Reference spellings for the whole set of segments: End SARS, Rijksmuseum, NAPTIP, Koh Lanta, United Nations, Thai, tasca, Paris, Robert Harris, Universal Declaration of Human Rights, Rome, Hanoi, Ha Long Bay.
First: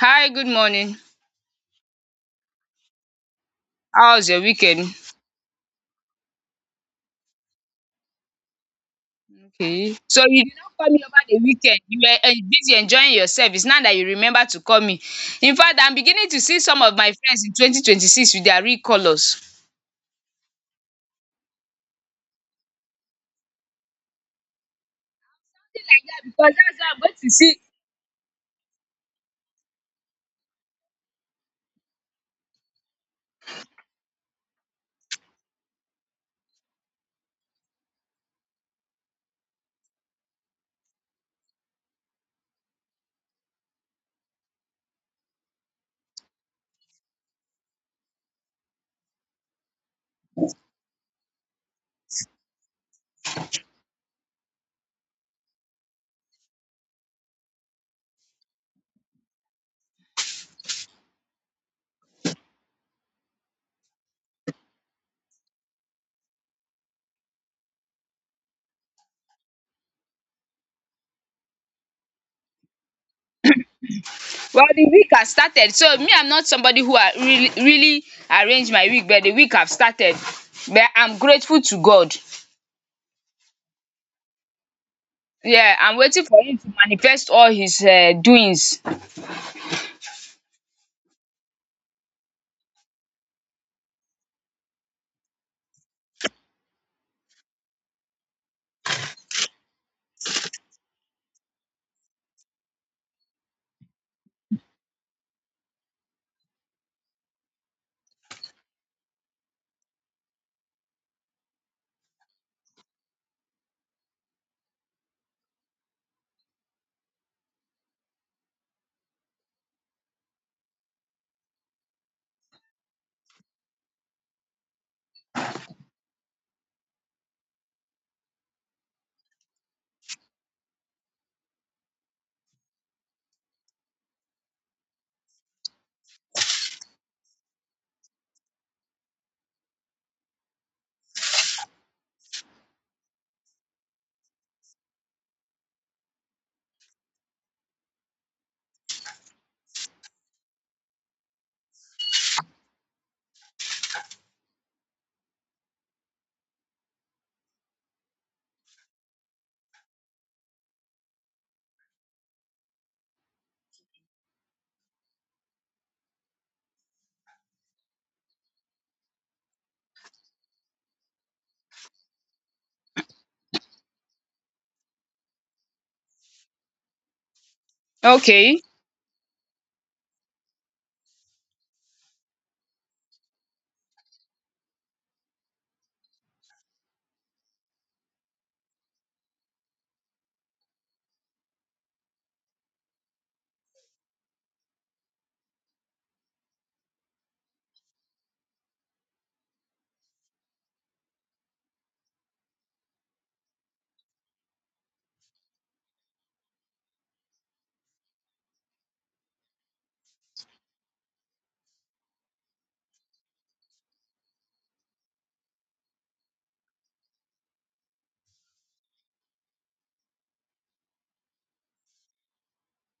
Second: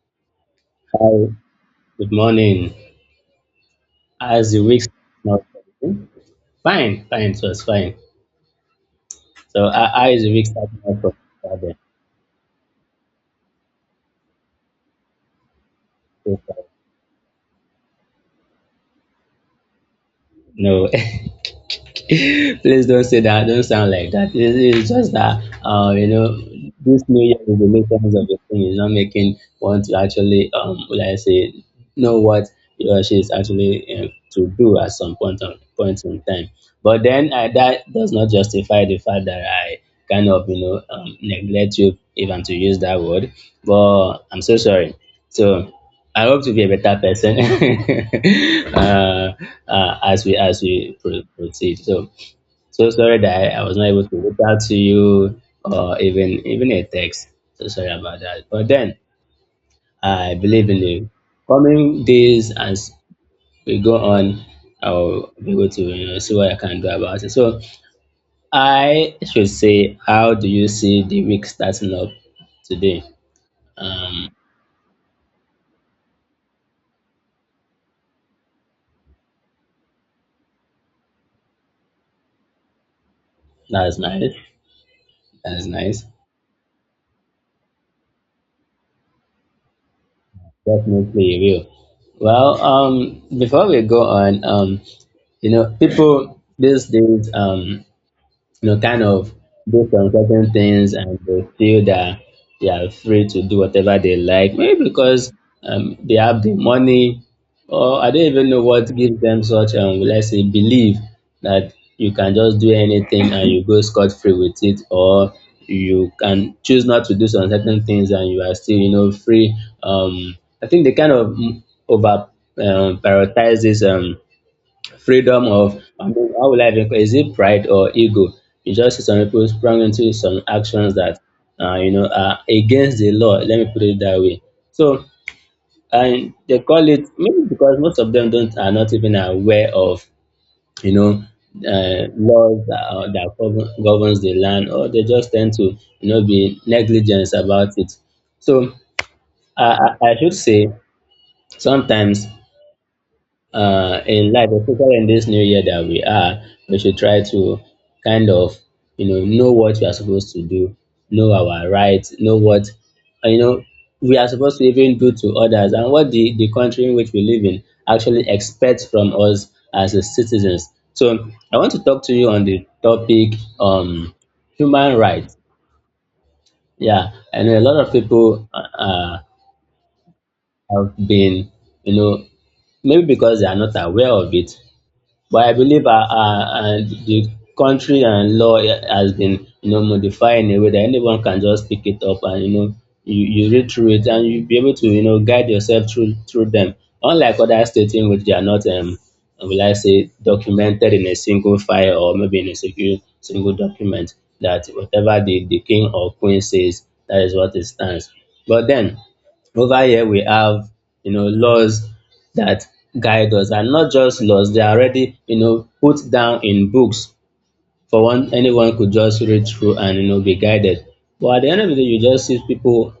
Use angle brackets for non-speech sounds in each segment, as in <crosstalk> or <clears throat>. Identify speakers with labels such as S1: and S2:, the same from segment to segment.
S1: Hi, good morning.
S2: Hi, good morning.
S1: How's your
S2: How's the week
S1: weekend?
S2: starting out for you? Fine, fine, it was fine. So,
S1: Okay.
S2: how
S1: So
S2: is the
S1: you
S2: week
S1: did not
S2: starting
S1: call me
S2: out for
S1: over the weekend. You were en busy enjoying yourself. It's now that you remember to call me. In fact, I'm beginning to
S2: you?
S1: see some of my friends in 2026 with their real colours,
S2: No. <laughs> <laughs> Please don't say that. Don't sound like that. It's just that,
S1: because that's how I'm
S2: this
S1: going
S2: New
S1: to
S2: Year
S1: see.
S2: resolutions of the thing is not making one to actually, would I say, know what he or she is actually to do at some point in time. But then that does not justify the fact that I kind of, neglect you, even to use that word. But I'm so sorry. So I hope to be a better person. <laughs> uh, as we proceed. So sorry that I was not able to reach out to you or even a text. So sorry about that. But then I believe in the coming days as we go on. I'll be able to see what I can do about it. So I should say, how do you see the week starting up today? Um,
S1: Well, the week has started. So me, I'm not somebody who are really arrange my week, but the week have started. But I'm grateful to God.
S2: that's nice. That's
S1: Yeah, I'm
S2: nice.
S1: waiting for him to manifest all his doings.
S2: Definitely will. Well, before we go on, people these days, kind of do some certain things and they feel that they are free to do whatever they like, maybe because they have the money, or I don't even know what gives them such, let's say, belief that you can just do anything and you go scot free with it, or you can choose not to do some certain things and you are still, free. Um, I think they kind of over prioritize this. Freedom of I mean, how will I even is it pride or ego? You just see some people sprung into some actions that are against the law. Let me put it that way. So and they call it maybe because most of them don't are not even aware of you know laws that, that governs the land, or they just tend to be negligent about it. So I, I should say sometimes in life, especially in this new year that we are, we should try to kind of, know what we are supposed to do, know our rights, know what, uh, you know, we are supposed to even do to others and what the country in which we live in actually expects from us as a citizens. So I want to talk to you on the topic human rights. Yeah, and a lot of people
S1: Okay.
S2: have been, you know, maybe because they are not aware of it, but I believe the country and law has been modified in a way that anyone can just pick it up and you read through it and you'll be able to guide yourself through them. Unlike other states in which they are not will I say documented in a single file or maybe in a single document that whatever the king or queen says that is what it stands. But then over here we have laws that guide us and not just laws they are already put down in books for one anyone could just read through and be guided but at the end of the day you just see people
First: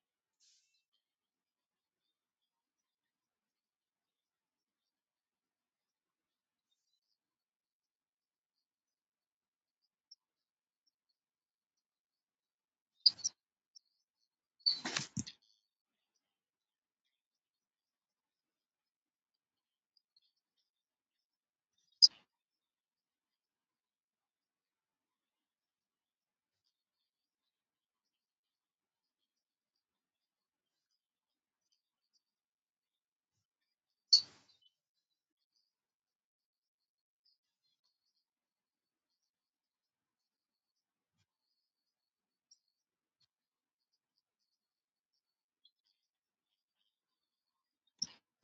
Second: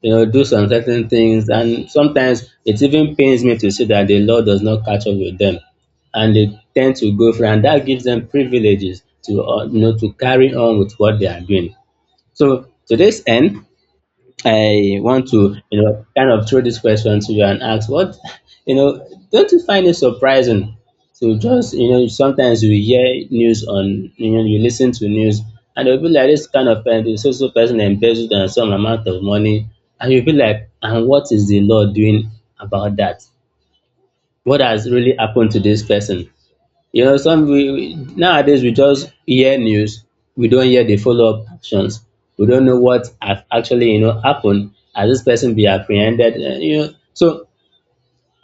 S2: do some certain things and sometimes it even pains me to see that the law does not catch up with them and they tend to go free and that gives them privileges to to carry on with what they are doing. So to this end I want to, kind of throw this question to you and ask what, <laughs> you know, don't you find it surprising to just, sometimes you hear news on, you listen to news and you'll be like, this kind of person, this social person embezzled and some amount of money. And you'll be like, and what is the law doing about that? What has really happened to this person? Nowadays we just hear news, we don't hear the follow-up actions. We don't know what have actually happened. Has this person be apprehended? So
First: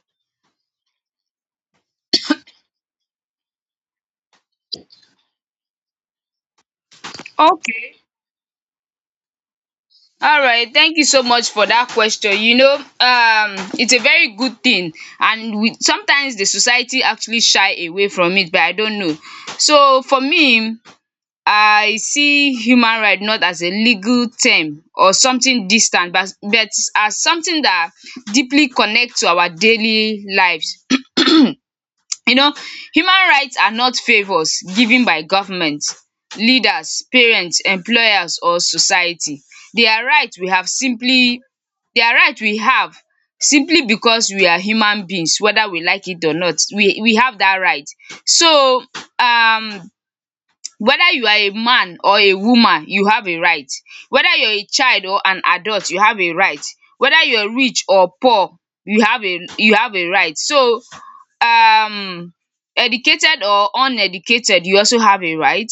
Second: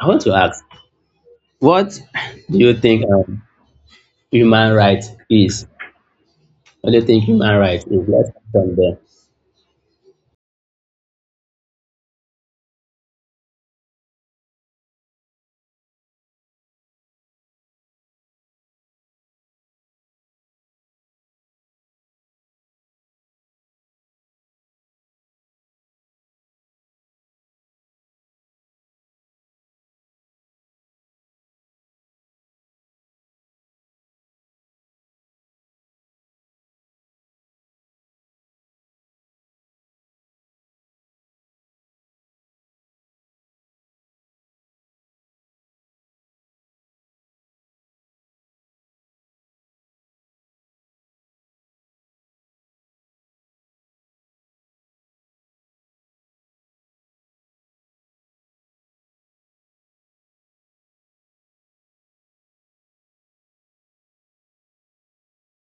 S2: I want to ask, what <laughs> do you think human right is? What do you think human right
S1: Okay.
S2: is? Let's start from there.
S1: Alright, thank you so much for dat question. You know, it's a very good thing, and we sometimes the society actually shy away from it, but I don't know. So for me, I see human right not as a legal term or something distant, but as something dat deeply connect to our daily lives. You know, human rights are not favors given by government, leaders, parents, employers or society. They are right we have simply they are right we have simply because we are human beings, whether we like it or not. We have that right. So, um, whether you are a man or a woman, you have a right. Whether you are a child or an adult, you have a right. Whether you are rich or poor, you have a right. So, um, educated or uneducated, you also have a right.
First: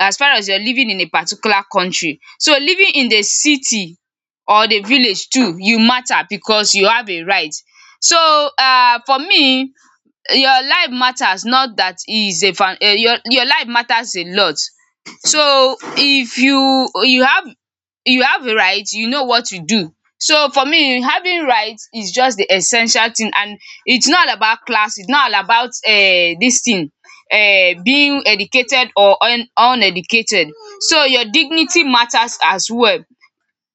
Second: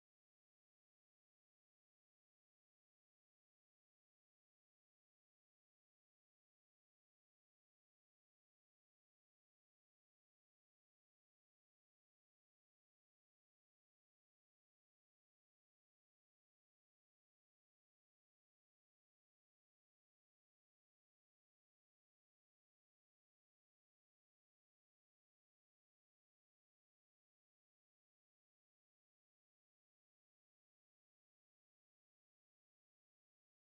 S1: As far as you're living in a particular country, so living in the city or the village too, you matter because you have a right. So, um, for me, your life matters. Not that it is a fan, um, your life matters a lot. So if you have a right, you know what to do. So for me, having rights is just the essential thing. And it's not all about class, it's not all about this thing, being educated or un uneducated. So your dignity matters as well,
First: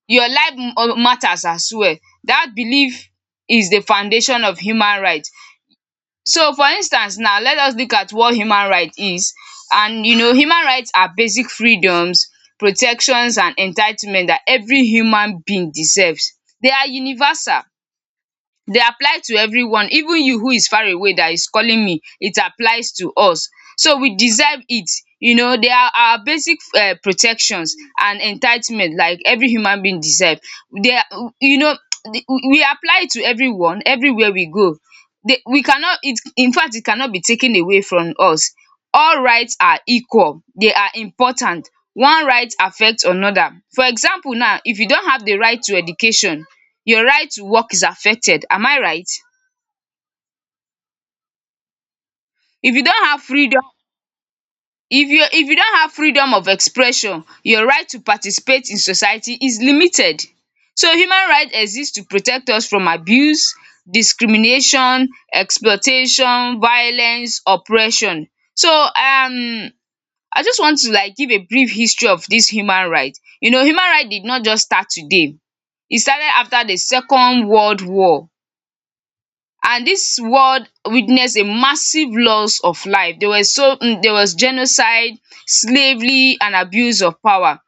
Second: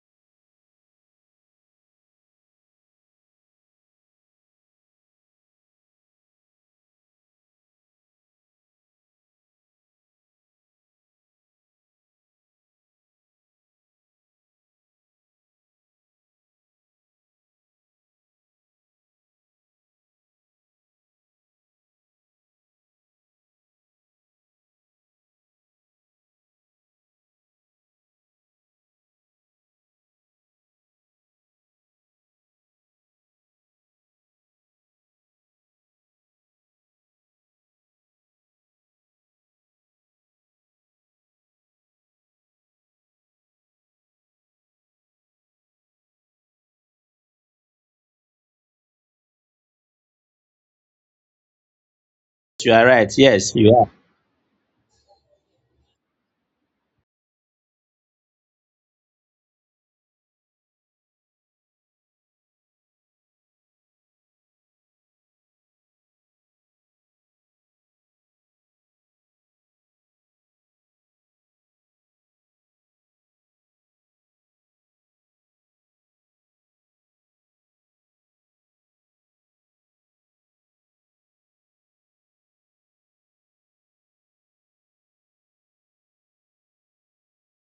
S1: your matters as well. That belief is the foundation of human right. So for instance, now let us look at what human right is. And you know, human rights are basic freedoms, protections and entitlement that every human being deserves. They are universal. They apply to everyone. Even you who is far away that is calling me, it applies to us. So we deserve it. You know, they are our basic protections and entitlement like every human being deserve. They are, you know, <tsk> we apply to everyone everywhere we go. They, we cannot, it infact it cannot be taken away from us. All rights are equal, they are important, one right affect another. For example, now if you don't have the right to education, your right to work is affected. Am I right?
S2: You
S1: If you
S2: are
S1: don't
S2: right.
S1: have
S2: Yes,
S1: freedom
S2: you are.
S1: if you don't have freedom of expression, your right to participate in society is limited. So human right exist to protect us from abuse, discrimination, exploitation, violence, oppression. So, um, I just want to like give a brief history of dis human right. You know, human right did not just start today. E started after the second world war, and this world witnessed a massive loss of life. There was so, there was genocide, slavery, and abuse of power.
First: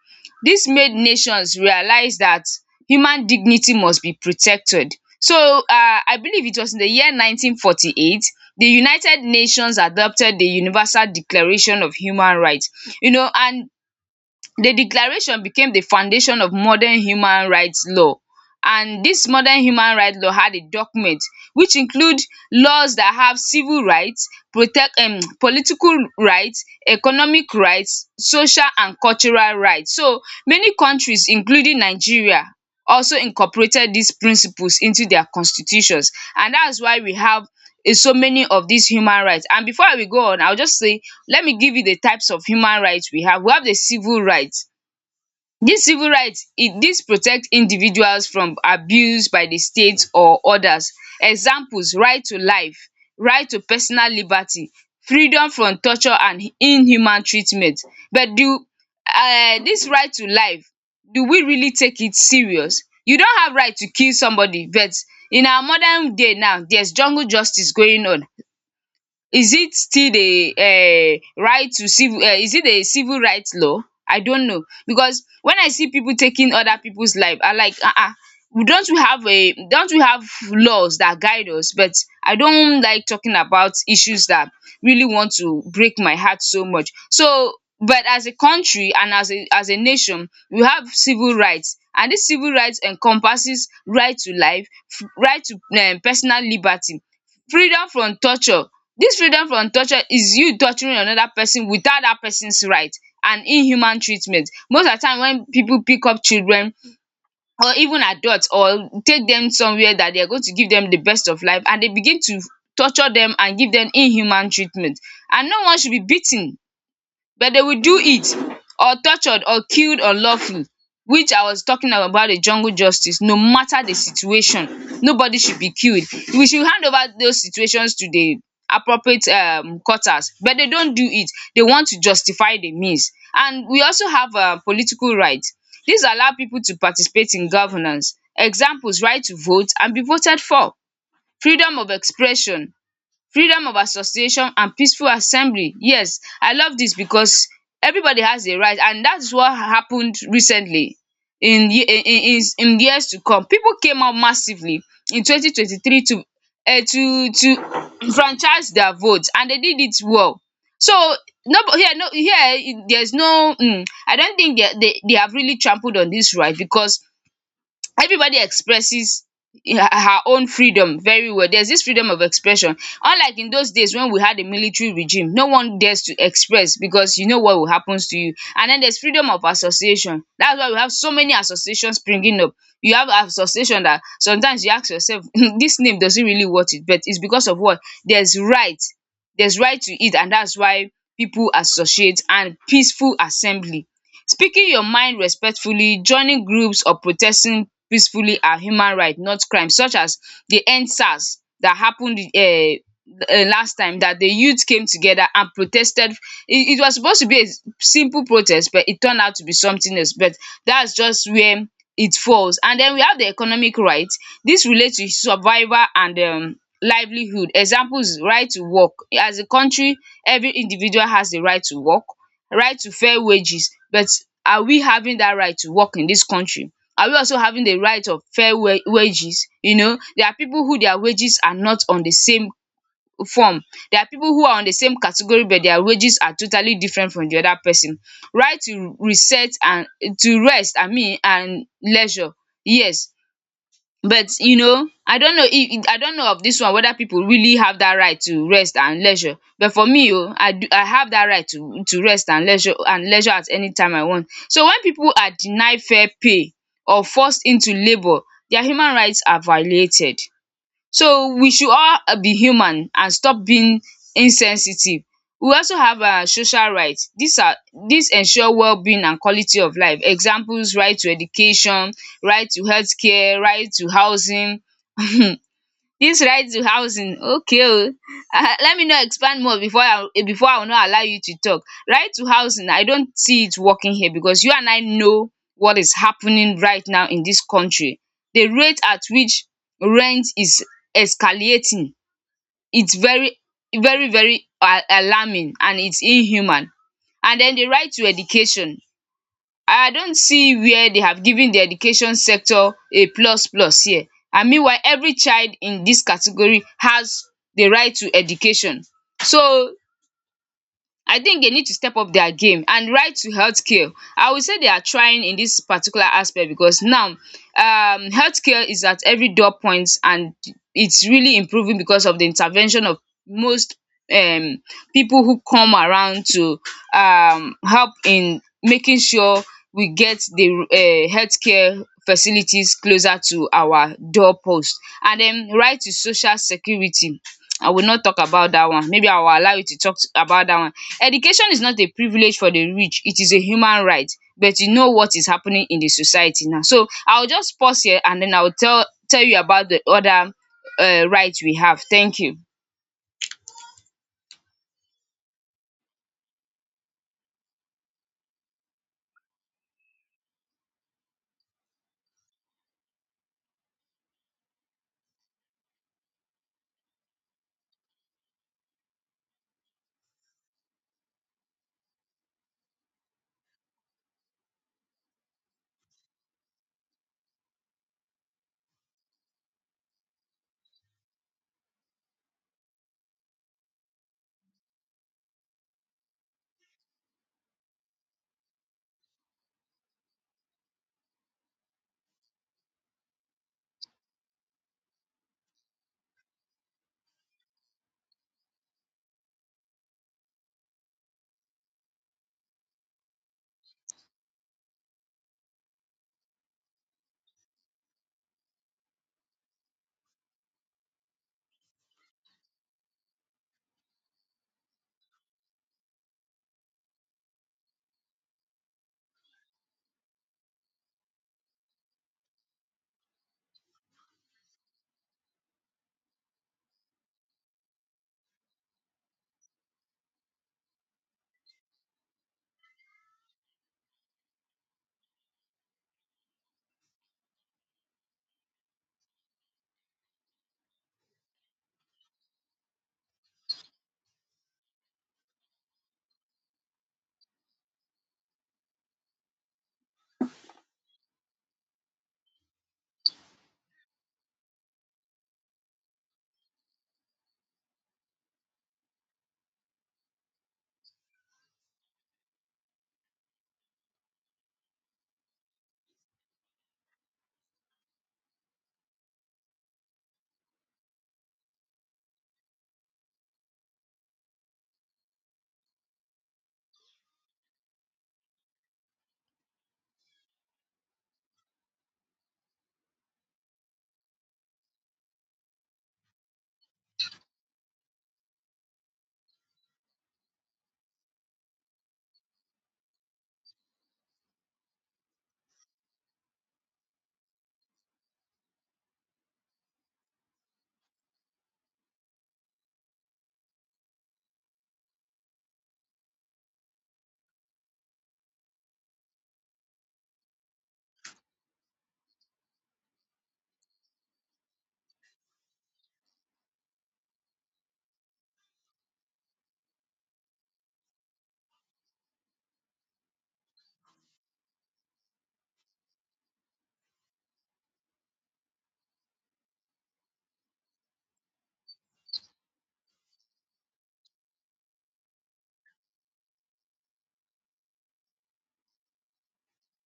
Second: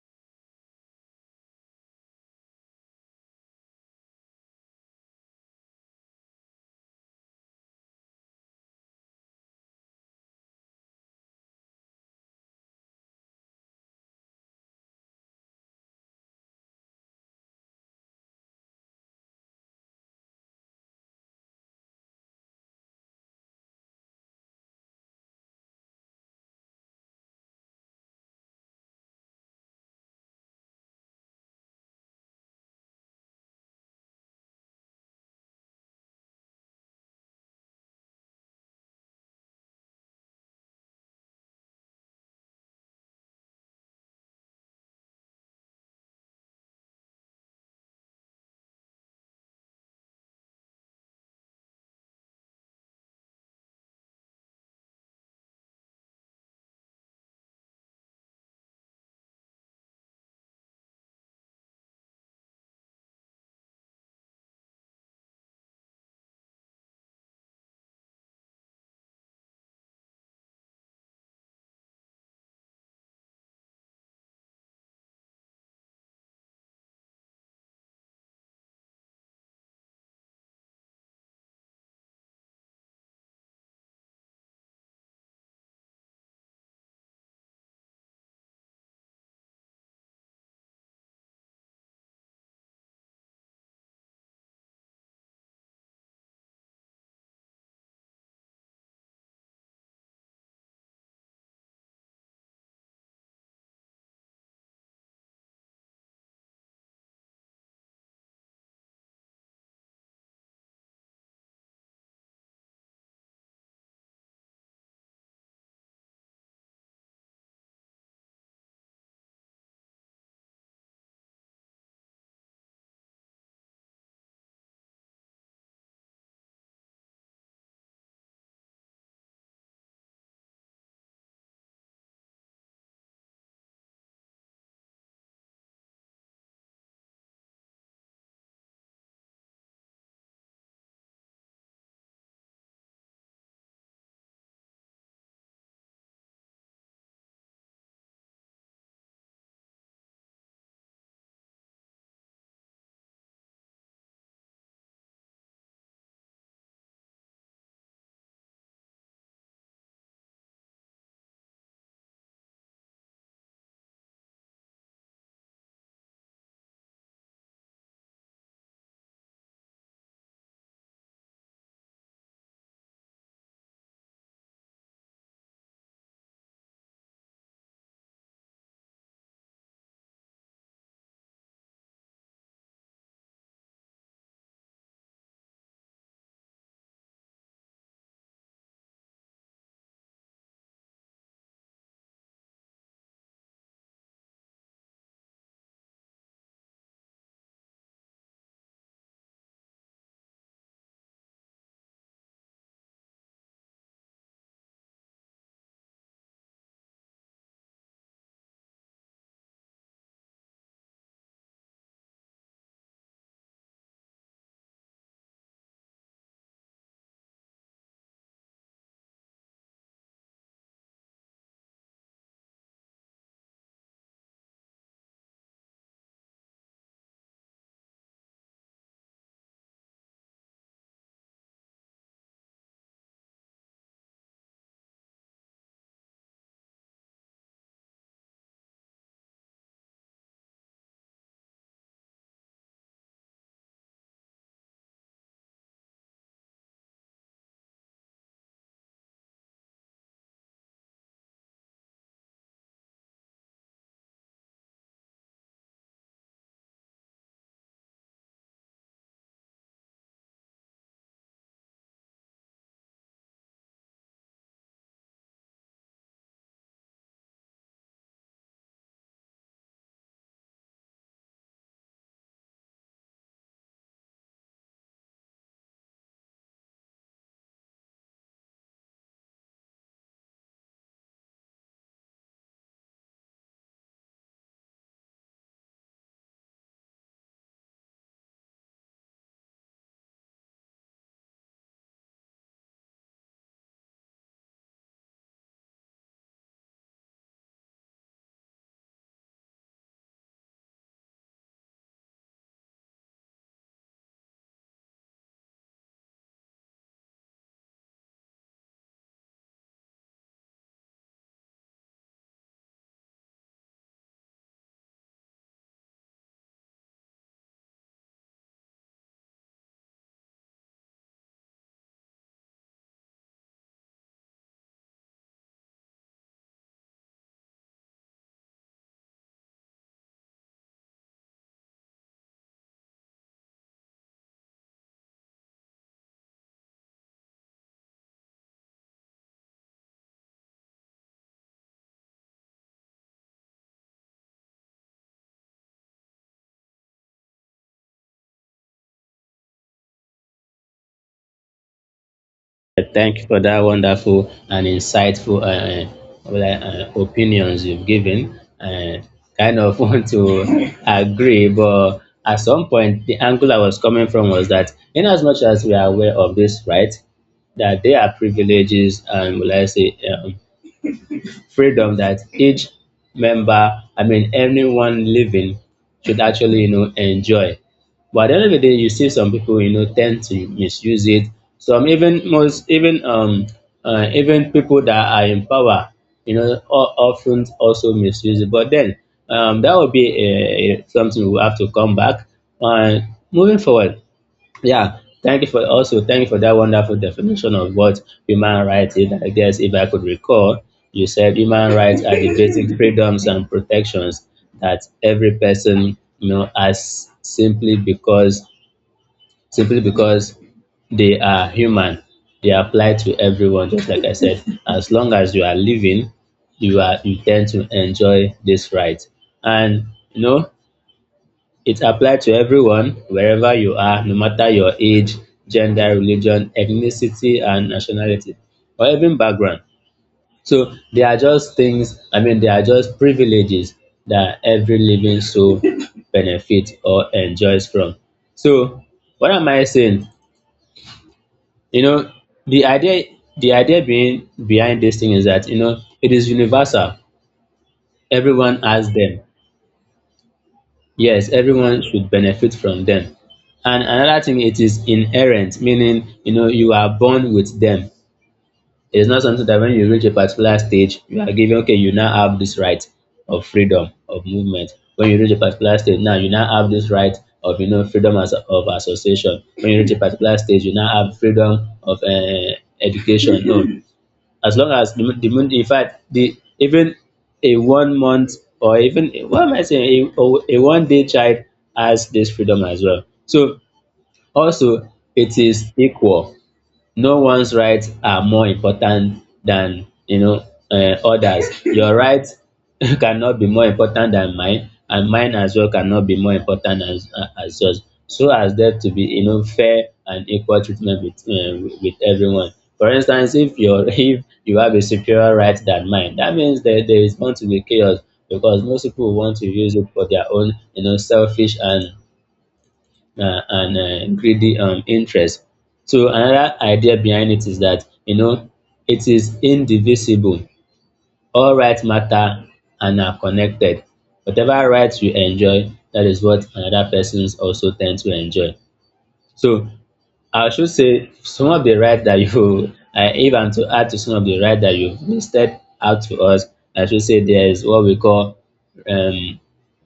S1: This made nations realize that human dignity must be protected. So, um, I believe it was in the year 1948 the United Nations adopted the Universal Declaration of Human Rights. You know, and the declaration became the foundation of modern human rights law. And this modern human right law had a document which include laws that have civil rights, protect, um, political rights, economic rights, social and cultural rights. So many countries including Nigeria also incorporated these principles into their constitutions, and that's why we have, um, so many of these human rights. And before we go on, I'll just say let me give you the types of human rights we have. We have the civil rights. These civil rights, these protect individuals from abuse by the state or others. Examples, right to life, right to personal liberty, freedom from torture and inhuman treatment. But do, dis right to life, do we really take it serious? You don't have right to kill somebody, but in our modern day now there's jungle justice going on. Is it still the, um, right to civil, um, is it a civil rights law? I don't know, because when I see people taking other people's life, I like, don't we have a don't we have laws that guide us? But I don't like talking about issues that really want to break my heart so much. So but as a country and as a nation, we have civil rights, and this civil rights encompasses right to life, right to, um, personal liberty, freedom from torture. Dis freedom from torture is you torturing another person without dat person's right, and inhuman treatment. Most of the time when pipu pick up children or even adult, or take dem somewhere dat they are going to give dem the best of life, and they begin to torture dem and give dem inhuman treatment. And no one should be beaten, but they will do it, or tortured or killed unlawfully, which I was talking about the jungle justice. No matter the situation, nobody should be killed. We should hand over those situations to the appropriate, um, quarters, but they don't do it. They want to justify the means. And we also have, um, political right. This allow people to participate in governance. Examples, right to vote and be voted for, freedom of expression, freedom of association and peaceful assembly. Yes, I love this because everybody has a right, and that is what happened recently in in years to come. People came out massively in 2023 to franchise their vote, and they did it well. So no here there is no, um, I don't think they have really trampled on this right, because everybody expresses her own freedom very well. There's this freedom of expression. Unlike in those days when we had a military regime, no one dares to express because you know what will happens to you. And then there's freedom of association. That's why we have so many associations springing up. You have association that sometimes you ask yourself <laughs> this name does it really worth it, but it's because of what? There's right. There's right to it, and that's why people associate and peaceful assembly. Speaking your mind respectfully, joining groups or protesting peacefully are human right, not crime, such as the End SARS that happened, um, last time that the youth came together and protested. It was supposed to be a simple protest, but it turned out to be something else. But that's just where it falls. And then we have the economic right. This relates to survival and, um, livelihood. Examples, right to work. As a country, every individual has the right to work, right to fair wages. But are we having that right to work in this country? Are we also having the right of fair wa wages? You know, there are people who their wages are not on the same form. There are people who are on the same category, but their wages are totally different from the other person. Right to reset and to rest, I mean, and leisure. Yes, but you know, I don't know of this one whether people really have that right to rest and leisure. But for me, o, I do, I have that right to rest and leisure at anytime I want. So when people are denied fair pay or forced into labour, their human rights are violated. So we should all, be human and stop being insensitive. We also have our social right. These are these ensure wellbeing and quality of life. Examples, right to education, right to healthcare, right to housing. <laughs> Dis right to housing, okay o, <laughs> let me no expand more before before I will not allow you to talk. Right to housing, I don't see it working here because you and I know what is happening right now in dis country. The rate at which rent is escalating, it's very alarming, and it's inhuman. And den the right to education, I don't see where they have given the education sector a plus plus here. And meanwhile, every child in this category has the right to education. So I think they need to step up their game. And right to healthcare. I will say they are trying in this particular aspect because now, healthcare is at every door point and it's really improving because of the intervention of most, um people who come around to help in making sure we get the healthcare facilities closer to our door post. And then right to social security. I will not talk about that one. Maybe I will allow you to about that one. Education is not a privilege for the rich. It is a human right. But you know what is happening in the society now. So I will just pause here and then I will tell you about the other right we have. Thank you.
S2: Thank you for that wonderful and insightful opinions you've given. Kind of <laughs> want to agree, but at some point, the angle I was coming from was that, in as much as we are aware of this, right, that there are privileges and will I say um, freedom that each member, I mean, anyone living should actually, enjoy. But at the end of the day, you see some people, tend to misuse it. Some even most even even people that are in power, you know, o- often also misuse it. But then that would be something we have to come back. Uh, moving forward, yeah, thank you for that wonderful definition of what human rights is. I guess if I could recall, you said human rights are the basic freedoms and protections that every person has simply because they are human. They apply to everyone, just like I said. As long as you are living, you tend to enjoy this right. And you know, it applies to everyone, wherever you are, no matter your age, gender, religion, ethnicity and nationality, or even background. So they are just things, I mean, they are just privileges that every living soul <laughs> benefits or enjoys from. So what am I saying? You know, the idea the idea being behind this thing is that it is universal. Everyone has them. Yes, everyone should benefit from them. And another thing, it is inherent, meaning you are born with them. It is not something that when you reach a particular stage, you are given okay, you now have this right of freedom of movement. When you reach a particular stage, now you now have this right of freedom of association. When you reach a particular stage, you now have freedom of education. No, as long as the moon, in fact the even a one month or even what am I saying a one day child has this freedom as well. So also it is equal. No one's rights are more important than others. Your right <laughs> cannot be more important than mine and mine as well cannot be more important as yours. So as there to be fair and equal treatment with everyone. For instance if your <laughs> if you have a superior right than mine that means there is bound to be chaos because most people want to use it for their own selfish and greedy interest. So another idea behind it is that it is indivisible. All rights matter and are connected. Whatever rights you enjoy, that is what another persons also tend to enjoy. So I should say some of the rights that <laughs> if I'm to add to some of the rights that you've listed out to us, I should say there is what we call um,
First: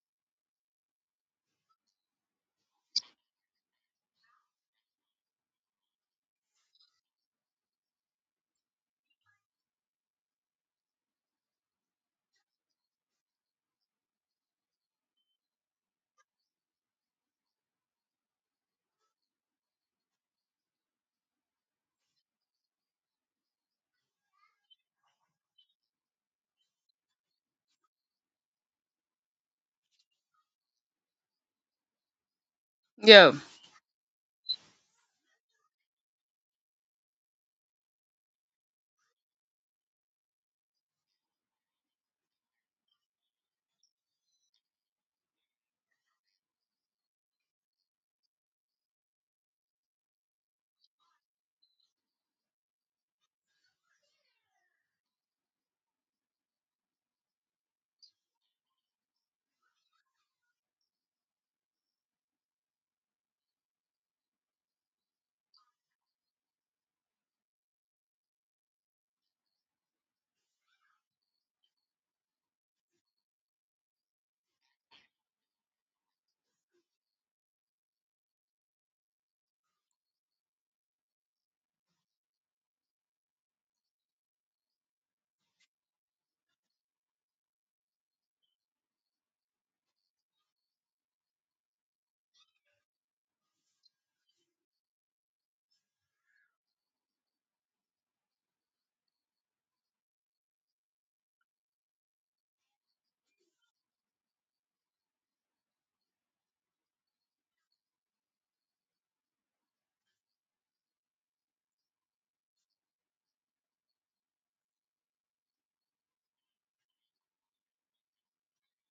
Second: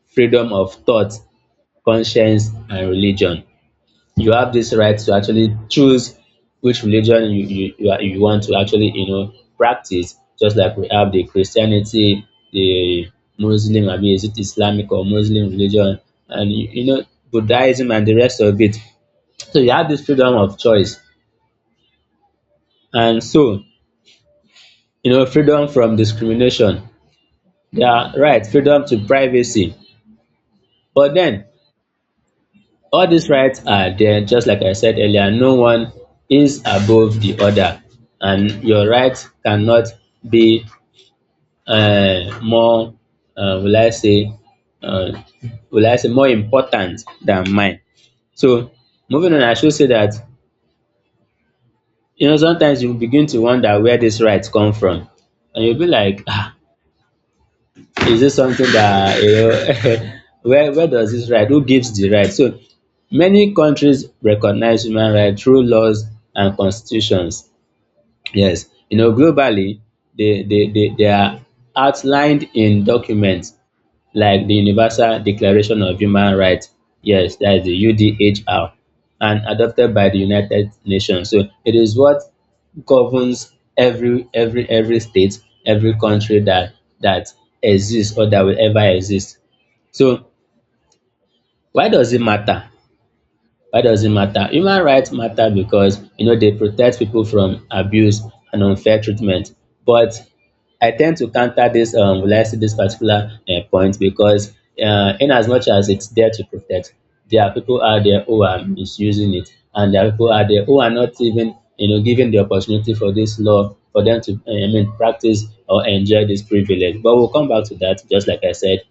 S2: freedom of thought, conscience, and religion. You have this right to actually choose which religion you want to actually practice, just like we have the Christianity, the Muslim, I mean is it Islamic or Muslim religion, and Buddhism and the rest of it. So you have this freedom of choice and so freedom from discrimination, yeah, right, freedom to privacy. But then all these
S1: Yeah.
S2: rights are there, just like I said earlier, no one is above the other, and your rights cannot be more, uh, will I say, uh, will I say, more important than mine. So, moving on, I should say that, sometimes you begin to wonder where these rights come from, and you'll be like, ah, is this something that <laughs> where does this right who gives the right. So many countries recognize human rights through laws and constitutions, yes, globally they are outlined in documents like the Universal Declaration of Human Rights, yes, that is the UDHR, and adopted by the United Nations. So it is what governs every state, every country that that exists or that will ever exist. So why does it matter? Why does it matter? Human rights matter because they protect people from abuse and unfair treatment. But I tend to counter this will I say this particular point because in as much as it's there to protect, there are people out there who are misusing it, and there are people out there who are not even given the opportunity for this law for them to practice or enjoy this privilege. But we'll come back to that just like I said.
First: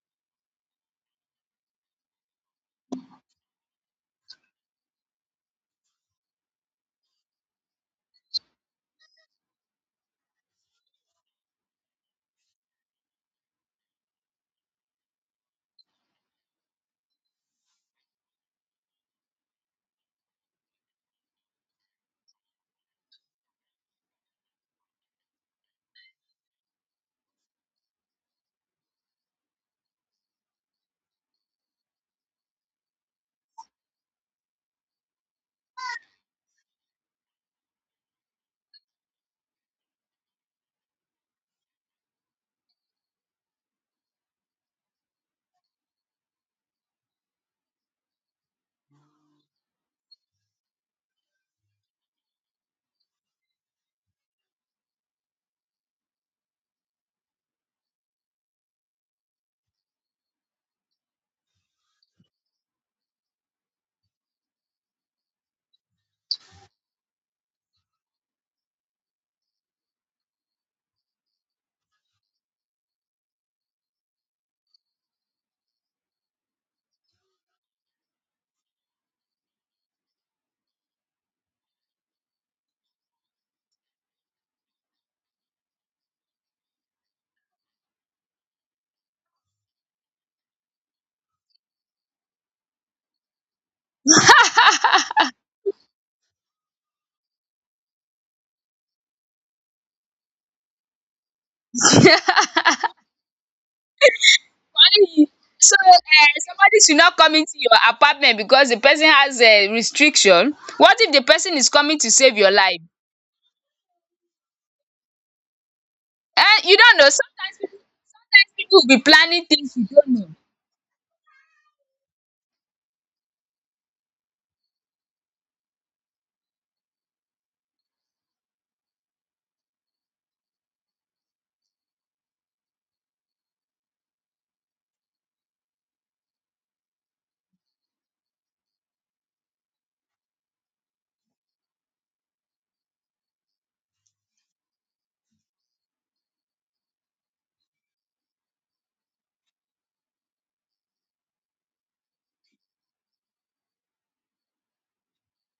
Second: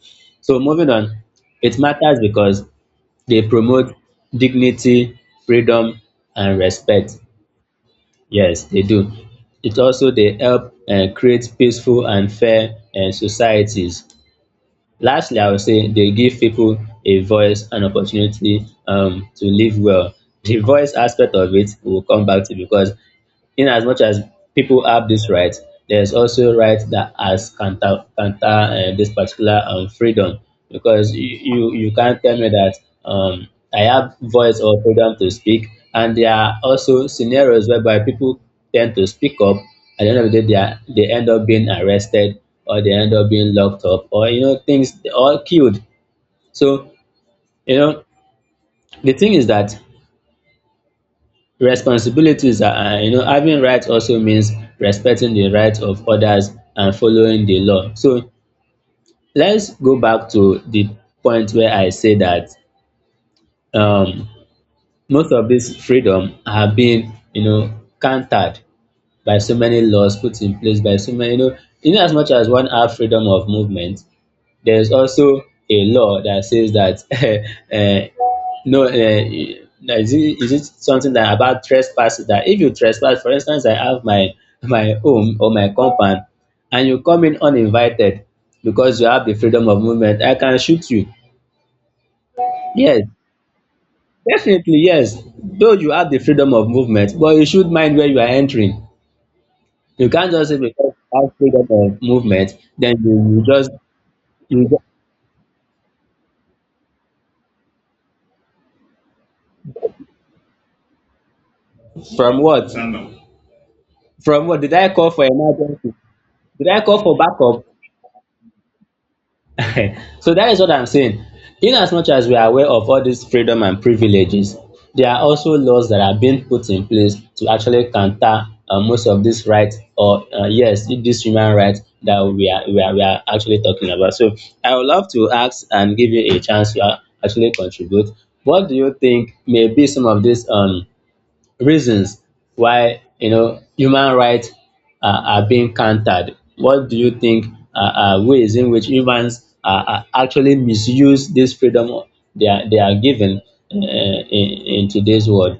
S2: So moving on, it matters because they promote dignity, freedom and respect. Yes, they do. It also They help create peaceful and fair societies. Lastly, I would say they give people a voice and opportunity to live well. The voice aspect of it we will come back to because in as much as people have this right, there's also right that has counter this particular freedom because you can't tell me that um, I have voice or freedom to speak, and there are also scenarios whereby people tend to speak up. At the end of the day, they end up being arrested or they end up being locked up or you know things or killed. So you know the thing is that Responsibilities are you know, having rights also means respecting the rights of others and following the law. So let's go back to the point where I say that um, most of these freedom have been, countered by so many laws put in place by so many, in as much as one have freedom of movement, there's also a law that says that <laughs> uh, no, is it, something that about trespass that if you trespass, for instance, I have my home or my compound, and you come in uninvited because you have the freedom of movement, I can shoot you. Yes, definitely yes. Though you have the freedom of movement, but you should mind where you are entering. You can't just say because you have freedom of
S1: <laughs>
S2: movement, then you just you just,
S1: So, somebody should not come into your apartment because the person has a restriction. What if the person is coming to save
S2: from
S1: your
S2: what?
S1: life?
S2: From what did I call for emergency? Did
S1: You
S2: I
S1: don't
S2: call
S1: know,
S2: for backup?
S1: sometimes people will be planning things
S2: <laughs>
S1: you don't know.
S2: So that is what I'm saying. In as much as we are aware of all these freedom and privileges, there are also laws that are being put in place to actually counter most of these rights or yes, these human rights that we are actually talking about. So I would love to ask and give you a chance to actually contribute. What do you think may be some of these reasons why human rights are being countered? What do you think uh, are ways in which humans are actually misuse this freedom they are given uh, in, in today's world?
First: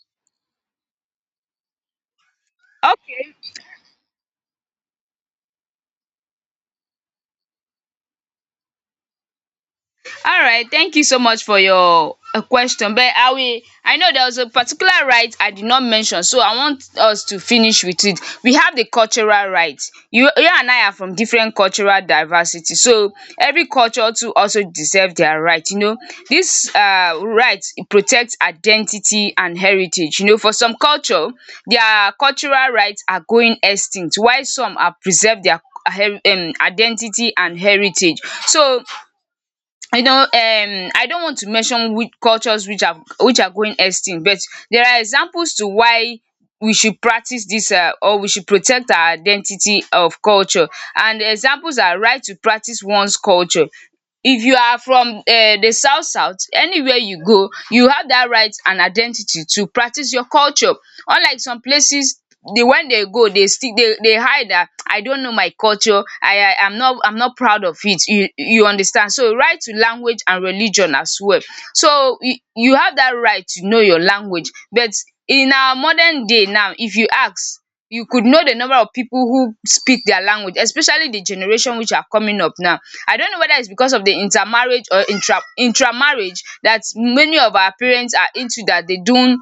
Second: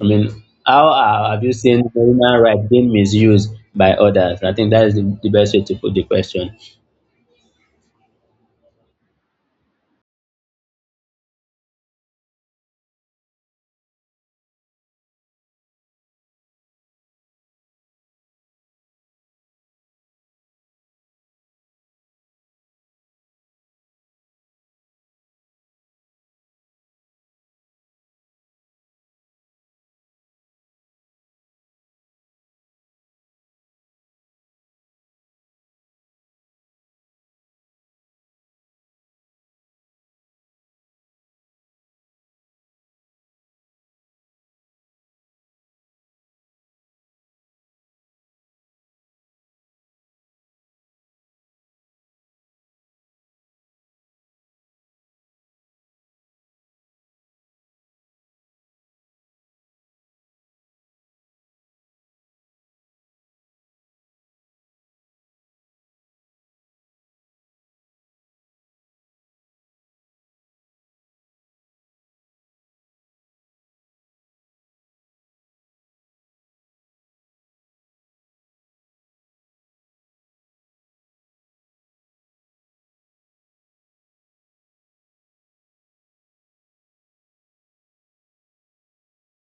S2: I mean, have you seen human rights being
S1: Okay.
S2: misused by others? I think that is the best way to put the question.
S1: Alright, thank you so much for your question, but I know there was a particular right I did not mention, so I want us to finish with it. We have the cultural right. You and I are from different cultural diversity, so every culture too also deserve their right, you know. Dis right protect identity and heritage, you know. For some culture their cultural right are going extinct while some are preserve their identity and heritage. So you know, I don't want to mention which cultures which are going extinct, but there are examples to why we should practice dis or we should protect our identity of culture. And examples are right to practice one's culture. If you are from the south south, anywhere you go, you have that right and identity to practice your culture. Unlike some places, they, when they go, they still they hide that, "I don't know my culture, I am not I'm not proud of it." You understand. So right to language and religion as well. So you have that right to know your language, but in our modern day now, if you ask, you could know the number of people who speak their language, especially the generation which are coming up now. I don't know whether it's because of the intermarriage or intramarriage that many of our parents are into, that they don't,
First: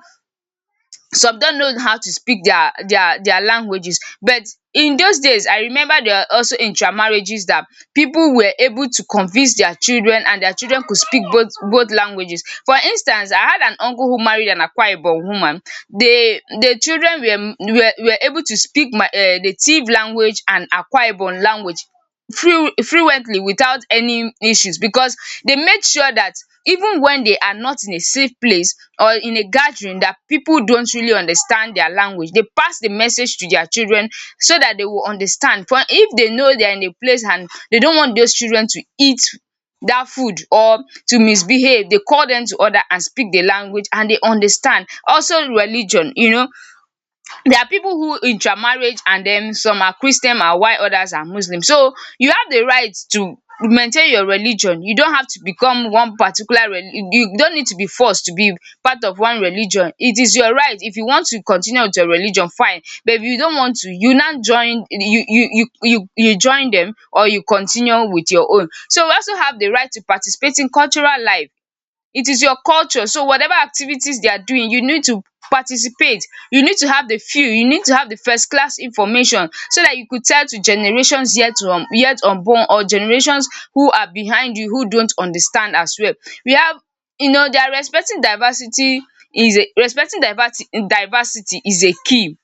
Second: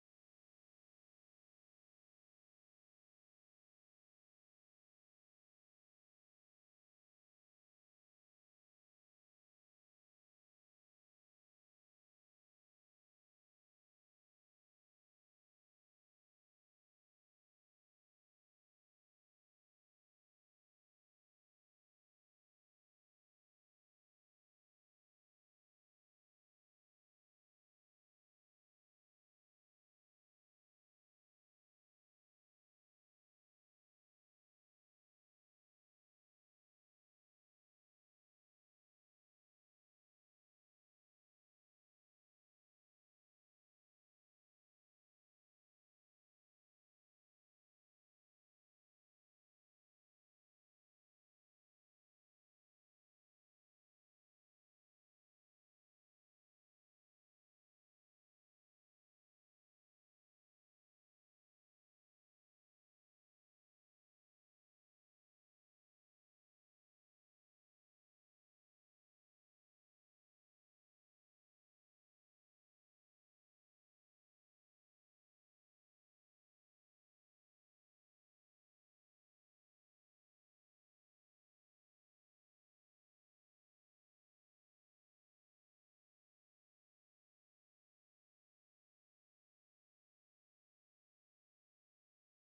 S1: some don't know how to speak their languages. But in those days, I remember there are also intermarriages that people were able to convince their children, and their children could speak both languages. For instance, I had an uncle who married an Akwa Ibom woman. The children were able to speak my the Tiv language and Akwa Ibom language fluently without any issues, because they made sure that even when they are not in a safe place or in a gathering that people don't really understand their language, they pass the message to their children so that they will understand. For if they know they are in a place and they don't want those children to eat that food or to misbehave, they call them to order and speak the language and they understand. Also religion, you know, there are people who intermarriage, and then some are Christian and while others are Muslim. So you have the right to maintain your religion. You don't have to become one particular reli you don't need to be forced to be part of one religion. It is your right. If you want to continue with your religion, fine. But if you don't want to, you now join, you join them, or you continue with your own. So we also have the right to participate in cultural life. It is your culture. So whatever activities they are doing, you need to participate. You need to have the feel. You need to have the first class information, so that you could tell to generations yet unborn, or generations who are behind you who don't understand as well. We have, you know, they are respecting diversity, is a respecting diversity diversity is a key,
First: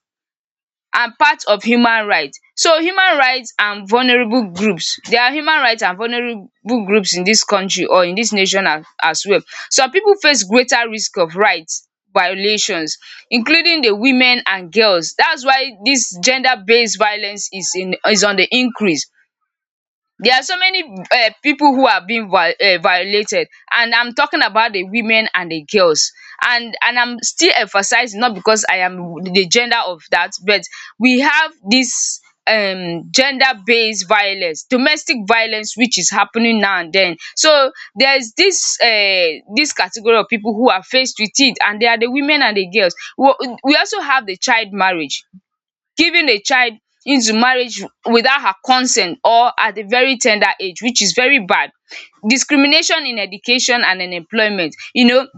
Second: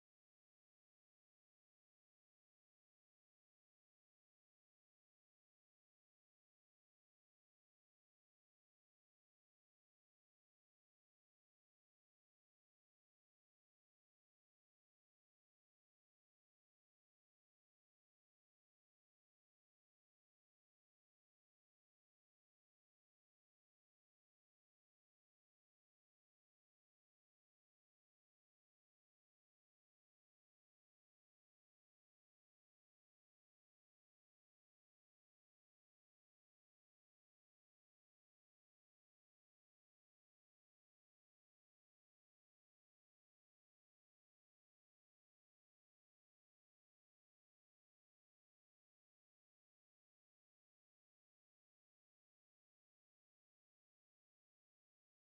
S1: are part of human right. So human right and vulnerable groups, there are human right and vulnerable groups in dis country or in dis nation as well. Some pipu face greater risk of right violations, including the women and girls. Dats why dis gender based violence is in is on the increase. There are so many people who are being violated, and I'm talking about the women and the girls. And I'm still emphasizing not because I am the gender of that, but we have this gender based violence, domestic violence, which is happening now and then. So there's this, this category of people who are faced with it, and they are the women and the girls. We also have the child marriage. Giving a child into marriage without her consent or at a very tender age, which is very bad. Discrimination in education and in employment. You know,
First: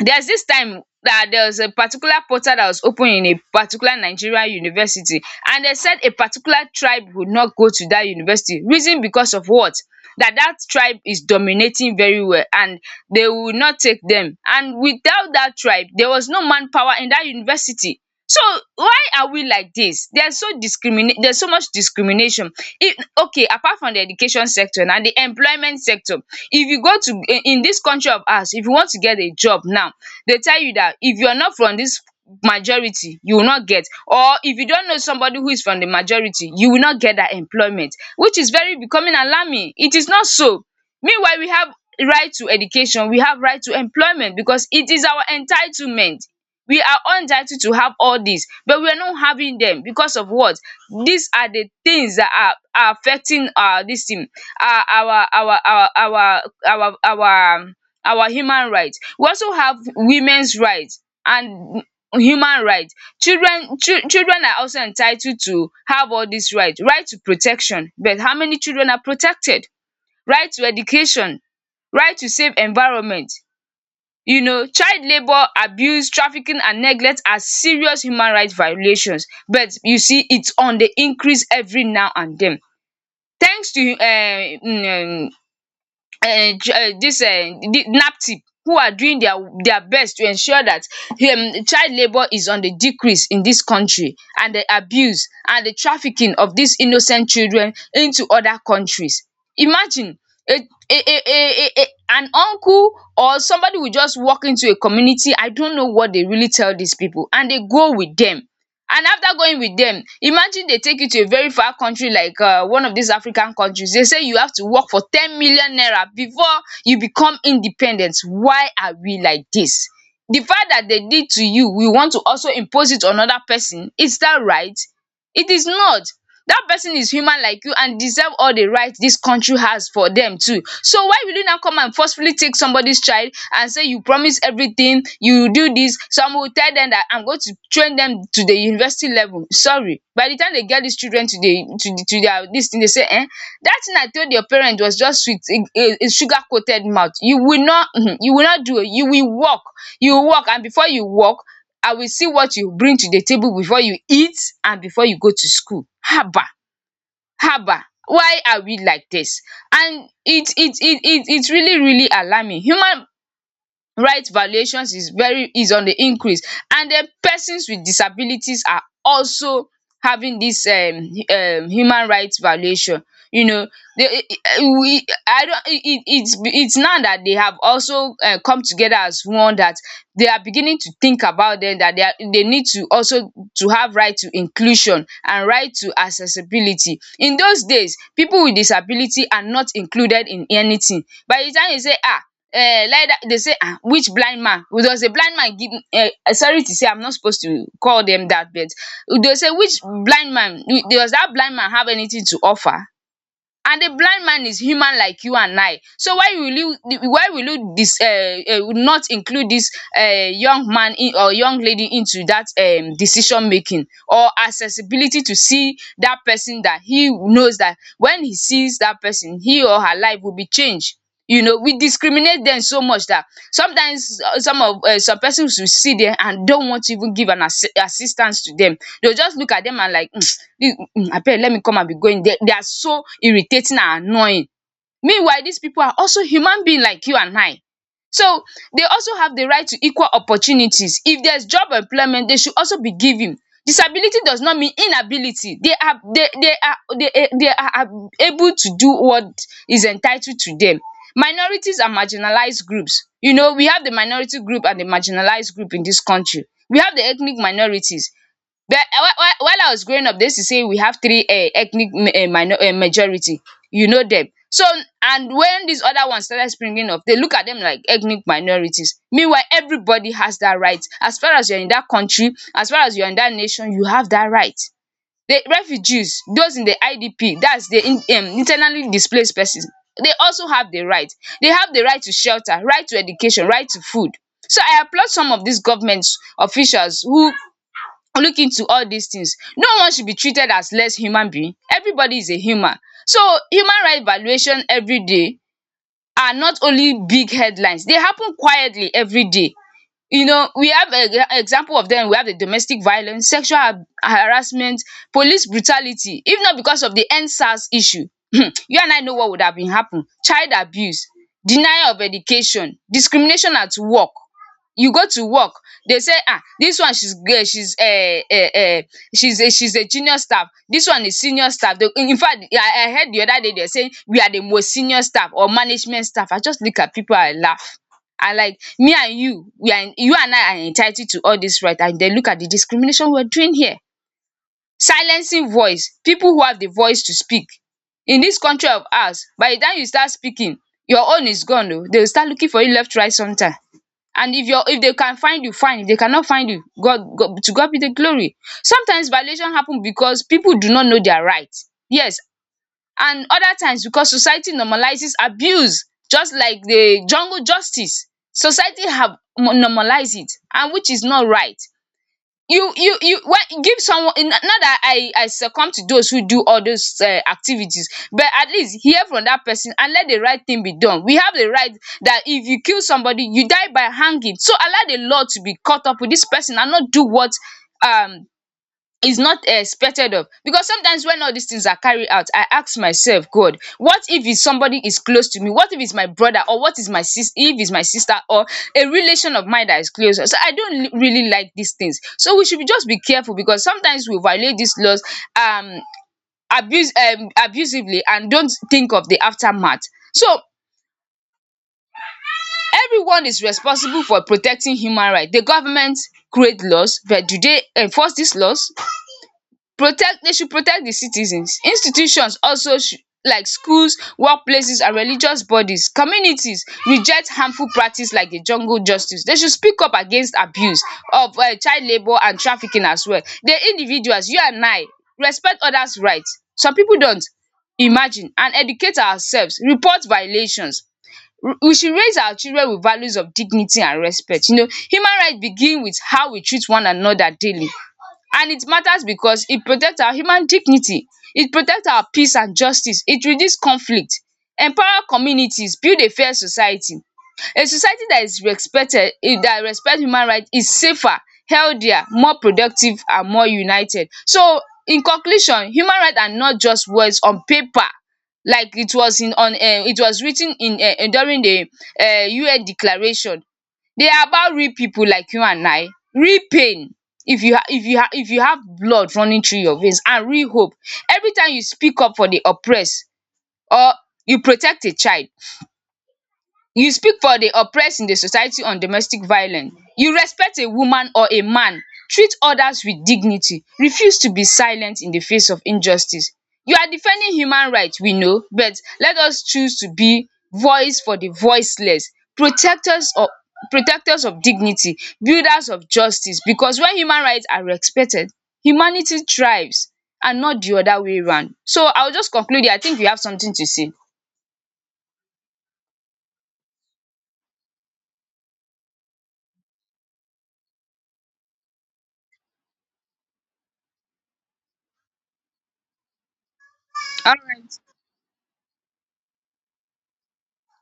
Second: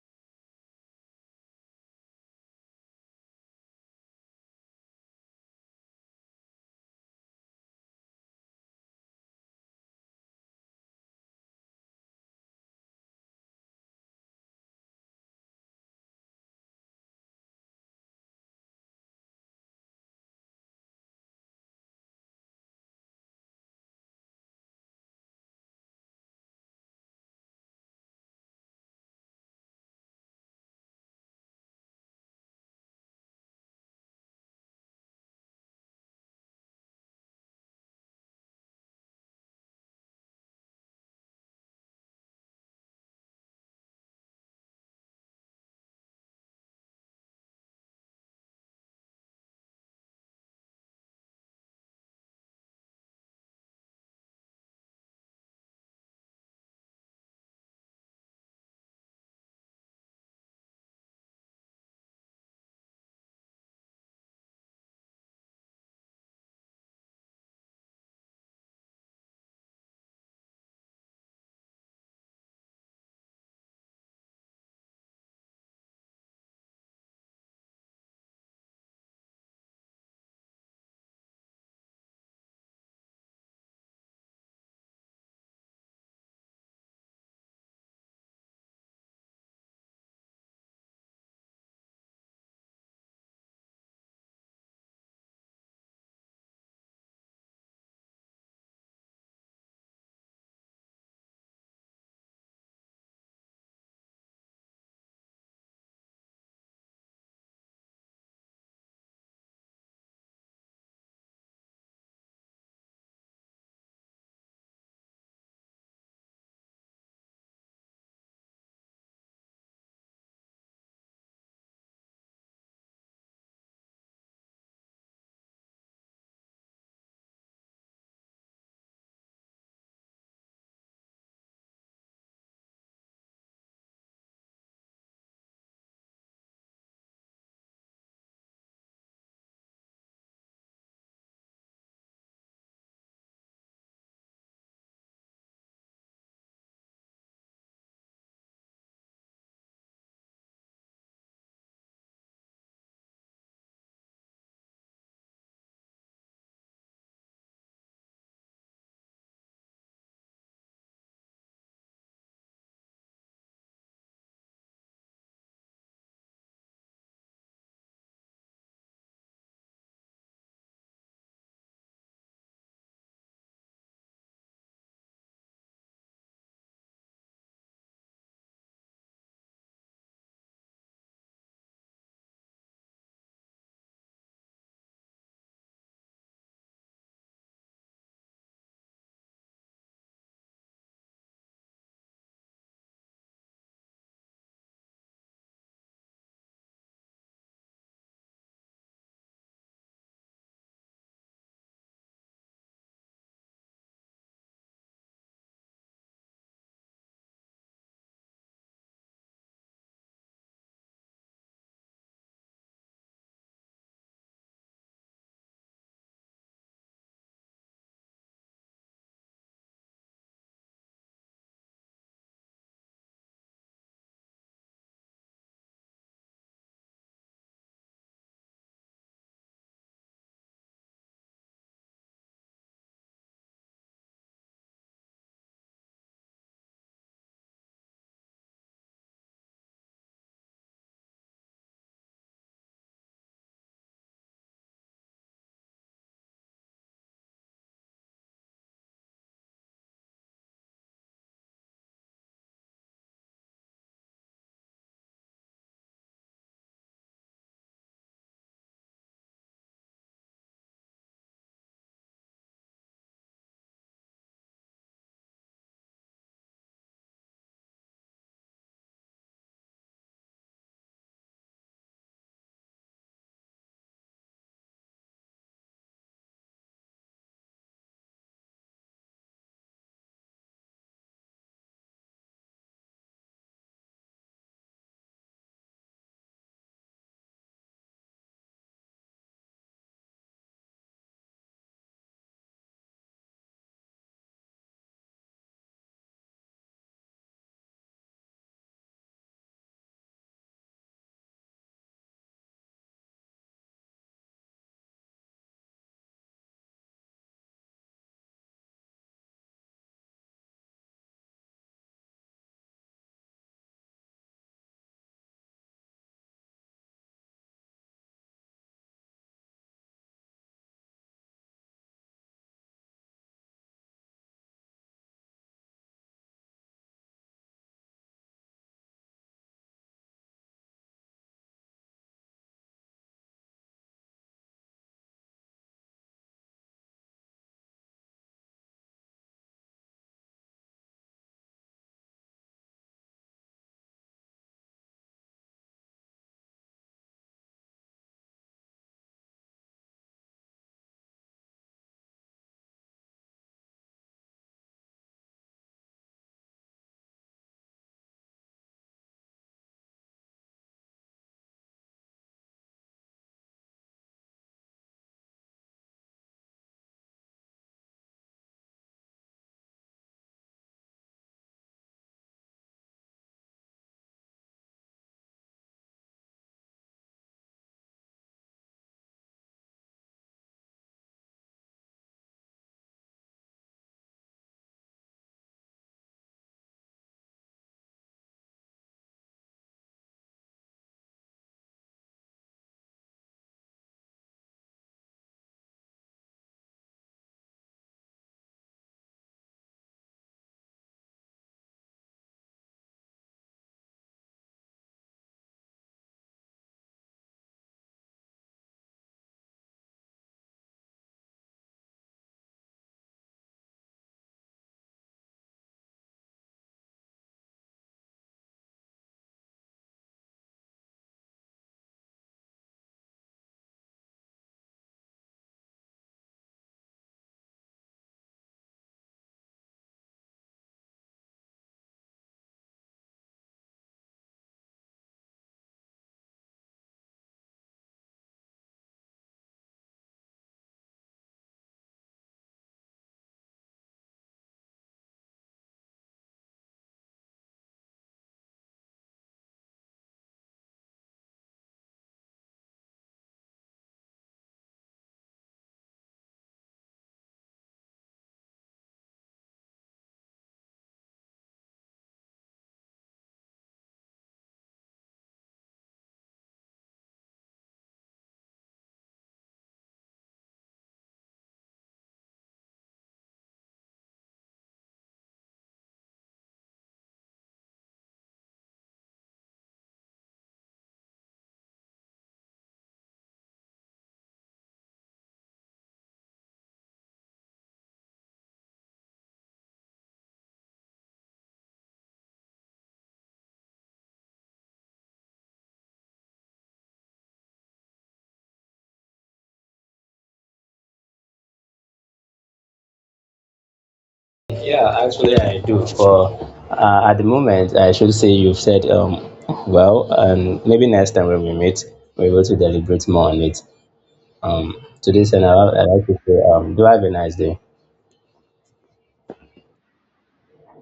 S1: there's this time that there was a particular portal that was open in a particular Nigerian university, and they said a particular tribe would not go to that university. Reason because of what? That tribe is dominating very well, and they will not take them, and without that tribe there was no manpower in that university. So why are we like dis? There's so discrimi there's so much discrimination. If, okay, apart from the education sector, na the employment sector. If you go to in dis country of ours, if you want to get a job now, they tell you dat if you're not from dis majority you will not get, or if you don't know somebody who is from the majority, you will not get dat employment, which is very becoming alarming. It is not so. Meanwhile, we have right to education, we have right to employment, because it is our entitlement. We are untitled to have all these, but we are not having them because of what? These are the things that are affecting our this thing, our our our our our our our our human right. We also have women's right and human right. Children, children are also entitled to have all these right. Right to protection, but how many children are protected? Right to education, right to safe environment. You know, child labour, abuse, trafficking and neglect are serious human right violations, but you see it's on the increase every now and then. Thanks to um dis naptip who are doing their best to ensure that child labour is on the decrease in dis country, and the abuse and the trafficking of dis innocent children into other countries. Imagine a a an uncle or somebody will just walk into a community, I don't know what they really tell dis people, and they go with dem. And after going with them, imagine they take you to a very far country like one of these African countries. They say you have to work for 10 million naira before you become independent. Why are we like this? The fact that they did to you, we want to also impose it on other person. Is that right? It is not. That person is human like you, and deserve all the right this country has for them too. So why will you now come and forcefully take somebody's child and say you promise everything, you do this. Some will tell them that I'm going to train them to the university level. Sorry, by the time they get these children to the to the to their this thing, they say, that thing I told your parent was just sweet, a sugar coated mouth. You will not <laughs> you will not do, it. You will walk. You will walk, and before you walk, I will see what you bring to the table before you eat and before you go to school. Haba! Haba! Why are we like this? And it's really really alarming. Human right valuations is very is on the increase. And then persons with disabilities are also having this human rights valuation, you know. They eh, eh, we I don't it's now that they have also come together as one, that they are beginning to think about them, that they need to also to have right to inclusion and right to accessibility. In those days, people with disability are not included in anything. By the time you say, "Ah, lie down," they say, "Ah, which blind man?" There was a blind man, give, sorry to say, I'm not supposed to call them that, but they say, "Which blind man, does that blind man have anything to offer?" And the blind man is human like you and I, so why will you dis not include this young man in, or young lady into that decision making or accessibility to see that person, that he knows that when he sees that person he or her life will be changed. You know, we discriminate them so much that sometimes some persons will see them and don't want to even give an assistance to them. They'll just look at them and like, "I you- mm, let me come and be going. They are so irritating and annoying." Meanwhile, these people are also human being like you and I. So they also have the right to equal opportunities. If there's job employment, they should also be given. Disability does not mean inability. They are they are they are able to do what is entitled to them. Minorities and marginalized groups. You know, we have the minority group and the marginalized group in this country. We have the ethnic minorities. But while I was growing up they used to say we have three ethnic minor majority, you know them. So and when these other ones started springing up they look at them like ethnic minorities. Meanwhile everybody has that right. As far as you are in that country, as far as you are in that nation, you have that right. The refugees, those in the IDP, that's the internally displaced persons, they also have the right. They have the right to shelter, right to education, right to food. So I applaud some of these government officials who look into all these things. No one should be treated as less human being. Everybody is a human. So human right valuation every day are not only big headlines, they happen quietly every day. You know, we have a, example of we have the domestic violence, sexual harassment, police brutality. If not because of the End-SARS issue, <clears throat> you and I know what would have been happen. Child abuse, denial of education, discrimination at work. You go to work, they say, "Ah, this one she's great, she's she's a junior staff, this one is senior staff." In fact, I heard the other day they're saying we are the most senior staff or management staff. I just look at people, I laugh. I like, me and you, we are you and I are entitled to all this right, and then look at the discrimination we're doing here. Silencing voice, people who have the voice to speak in this country of ours, by the time you start speaking, your own is gone. Oh, they will start looking for you left right sometime, and if they can find you fine, if they cannot find you, God, God to God be the glory. Sometimes violation happen because people do not know their right. Yes. And other times because society normalizes abuse, just like the jungle justice. Society have normalize it, and which is not right. You when give someone, not that I succumb to those who do all those activities, but at least hear from that person and let the right thing be done. We have the right that if you kill somebody you die by hanging, so allow the law to be caught up with this person and not do what um is not expected of. Because sometimes when all these things are carried out, I ask myself, God, what if it's somebody is close to me, what if it's my brother or what is my sis if it's my sister or a relation of mine that is close. So I don't really like these things. So we should just be careful, because sometimes we violate these laws um abuse abusively and don't think of the aftermath. So everyone is responsible for protecting human rights. The government create laws, but do they enforce these laws? Protect They should protect the citizens. Institutions also should, like schools, workplaces and religious bodies, communities reject harmful practice like the jungle justice. They should speak up against abuse of child labour and trafficking as well. The individuals, you and I, respect others right. Some people don't. Imagine and educate ourselves, report violations. We should raise our children with values of dignity and respect. You know, human right begin with how we treat one another daily. And it matters because it protects our human dignity, it protects our peace and justice, it reduces conflict, empower communities, build a fair society. A society that is respected eh, that respect human right is safer, healthier, more productive and more united. So in conclusion, human right are not just words on paper, like it was in on it was writ ten in during the UN declaration. They are about real people like you and I. Real pain, if you have blood running through your veins, and real hope. Every time you speak up for the oppressed, or you protect a child, you speak for the oppressed in the society on domestic violence. You respect a woman or a man. Treat others with dignity. Refuse to be silent in the face of injustice. You are defending human rights, we know. But let us choose to be voice for the voiceless, protectors of protectors of dignity, builders of justice, because when human rights are respected, humanity thrives and not the other way round. So I will just conclude here. I think you have something to say.
S2: Yeah, actually, I do. For at the moment, I should say you've said well, and maybe next time when we meet, we're able to deliberate more on it. Um, to this, and I would like to say do have a nice day.
S1: Alright,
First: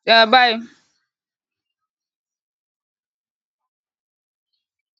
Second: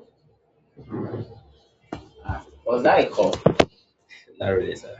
S1: bye.
S2: Was that a call? Not really, sir.